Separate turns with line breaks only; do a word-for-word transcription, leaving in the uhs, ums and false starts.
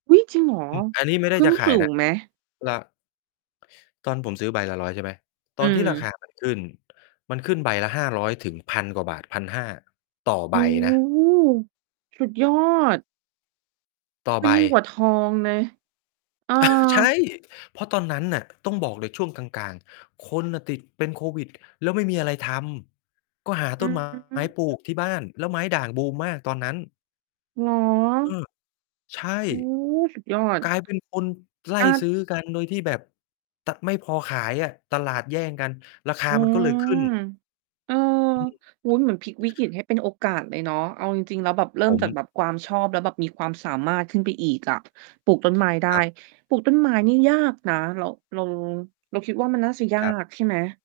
อุ๊ย จริงเหรอ
อืม อันนี้ไม่ได
ข
้
ึ้
จ
น
ะข
ส
าย
ู
นะ
งไหม?
ก็ ตอนผมซื้อใบละ ร้อย ใช่ไหม
อ
ต
ื
อนที่ราค
ม
า มัน ขึ้น มันขึ้นใบละ ห้าร้อย ถึง พัน กว่าบาท พันห้า ต่อ
โ
ใ
อ
บ
้
นะ
สุดยอด
ต่อ
ขึ
ใ
้
บ
นยิ่งกว่าทองเลย เออ
ใช่ เพราะตอนนั้นน่ะ ต้องบอกเลยช่วงกลาง ๆ คนน่ะติดเป็นโควิด แล้วไม่มีอะไรทำ ก็หา
อ
ต
ื
้น ไม้ ปลูกที
ม
่บ้านแล้วไม้ด่างบูมมากตอนนั้น
เหร
เอ
อ?
อ ใช่
โอ้ สุดยอด
กลายเป็นคนไล่
อา
ซื้อกันโดยที่แบบ ต ไม่พอขายอะ ตลาดแย่งกัน ราคา
อื
มันก็
ม
เลยขึ้น
เออ
อืม
โอ้โฮ เหมือนพลิกวิกฤตให้เป็นโอกาสเลยเนาะ เอาจริง ๆ แล้วแบบเริ่
ผ
มจากแบ
ม
บความชอบแล้วแบบมีความสามารถขึ้นไปอีกอะ ปลูกต้นไม้ได้
ครับ
ปลูกต้นไม้นี้ยากนะ เรา เรา เราคิดว่า มันน่าจะยา
ครับ
กใช่ไหม?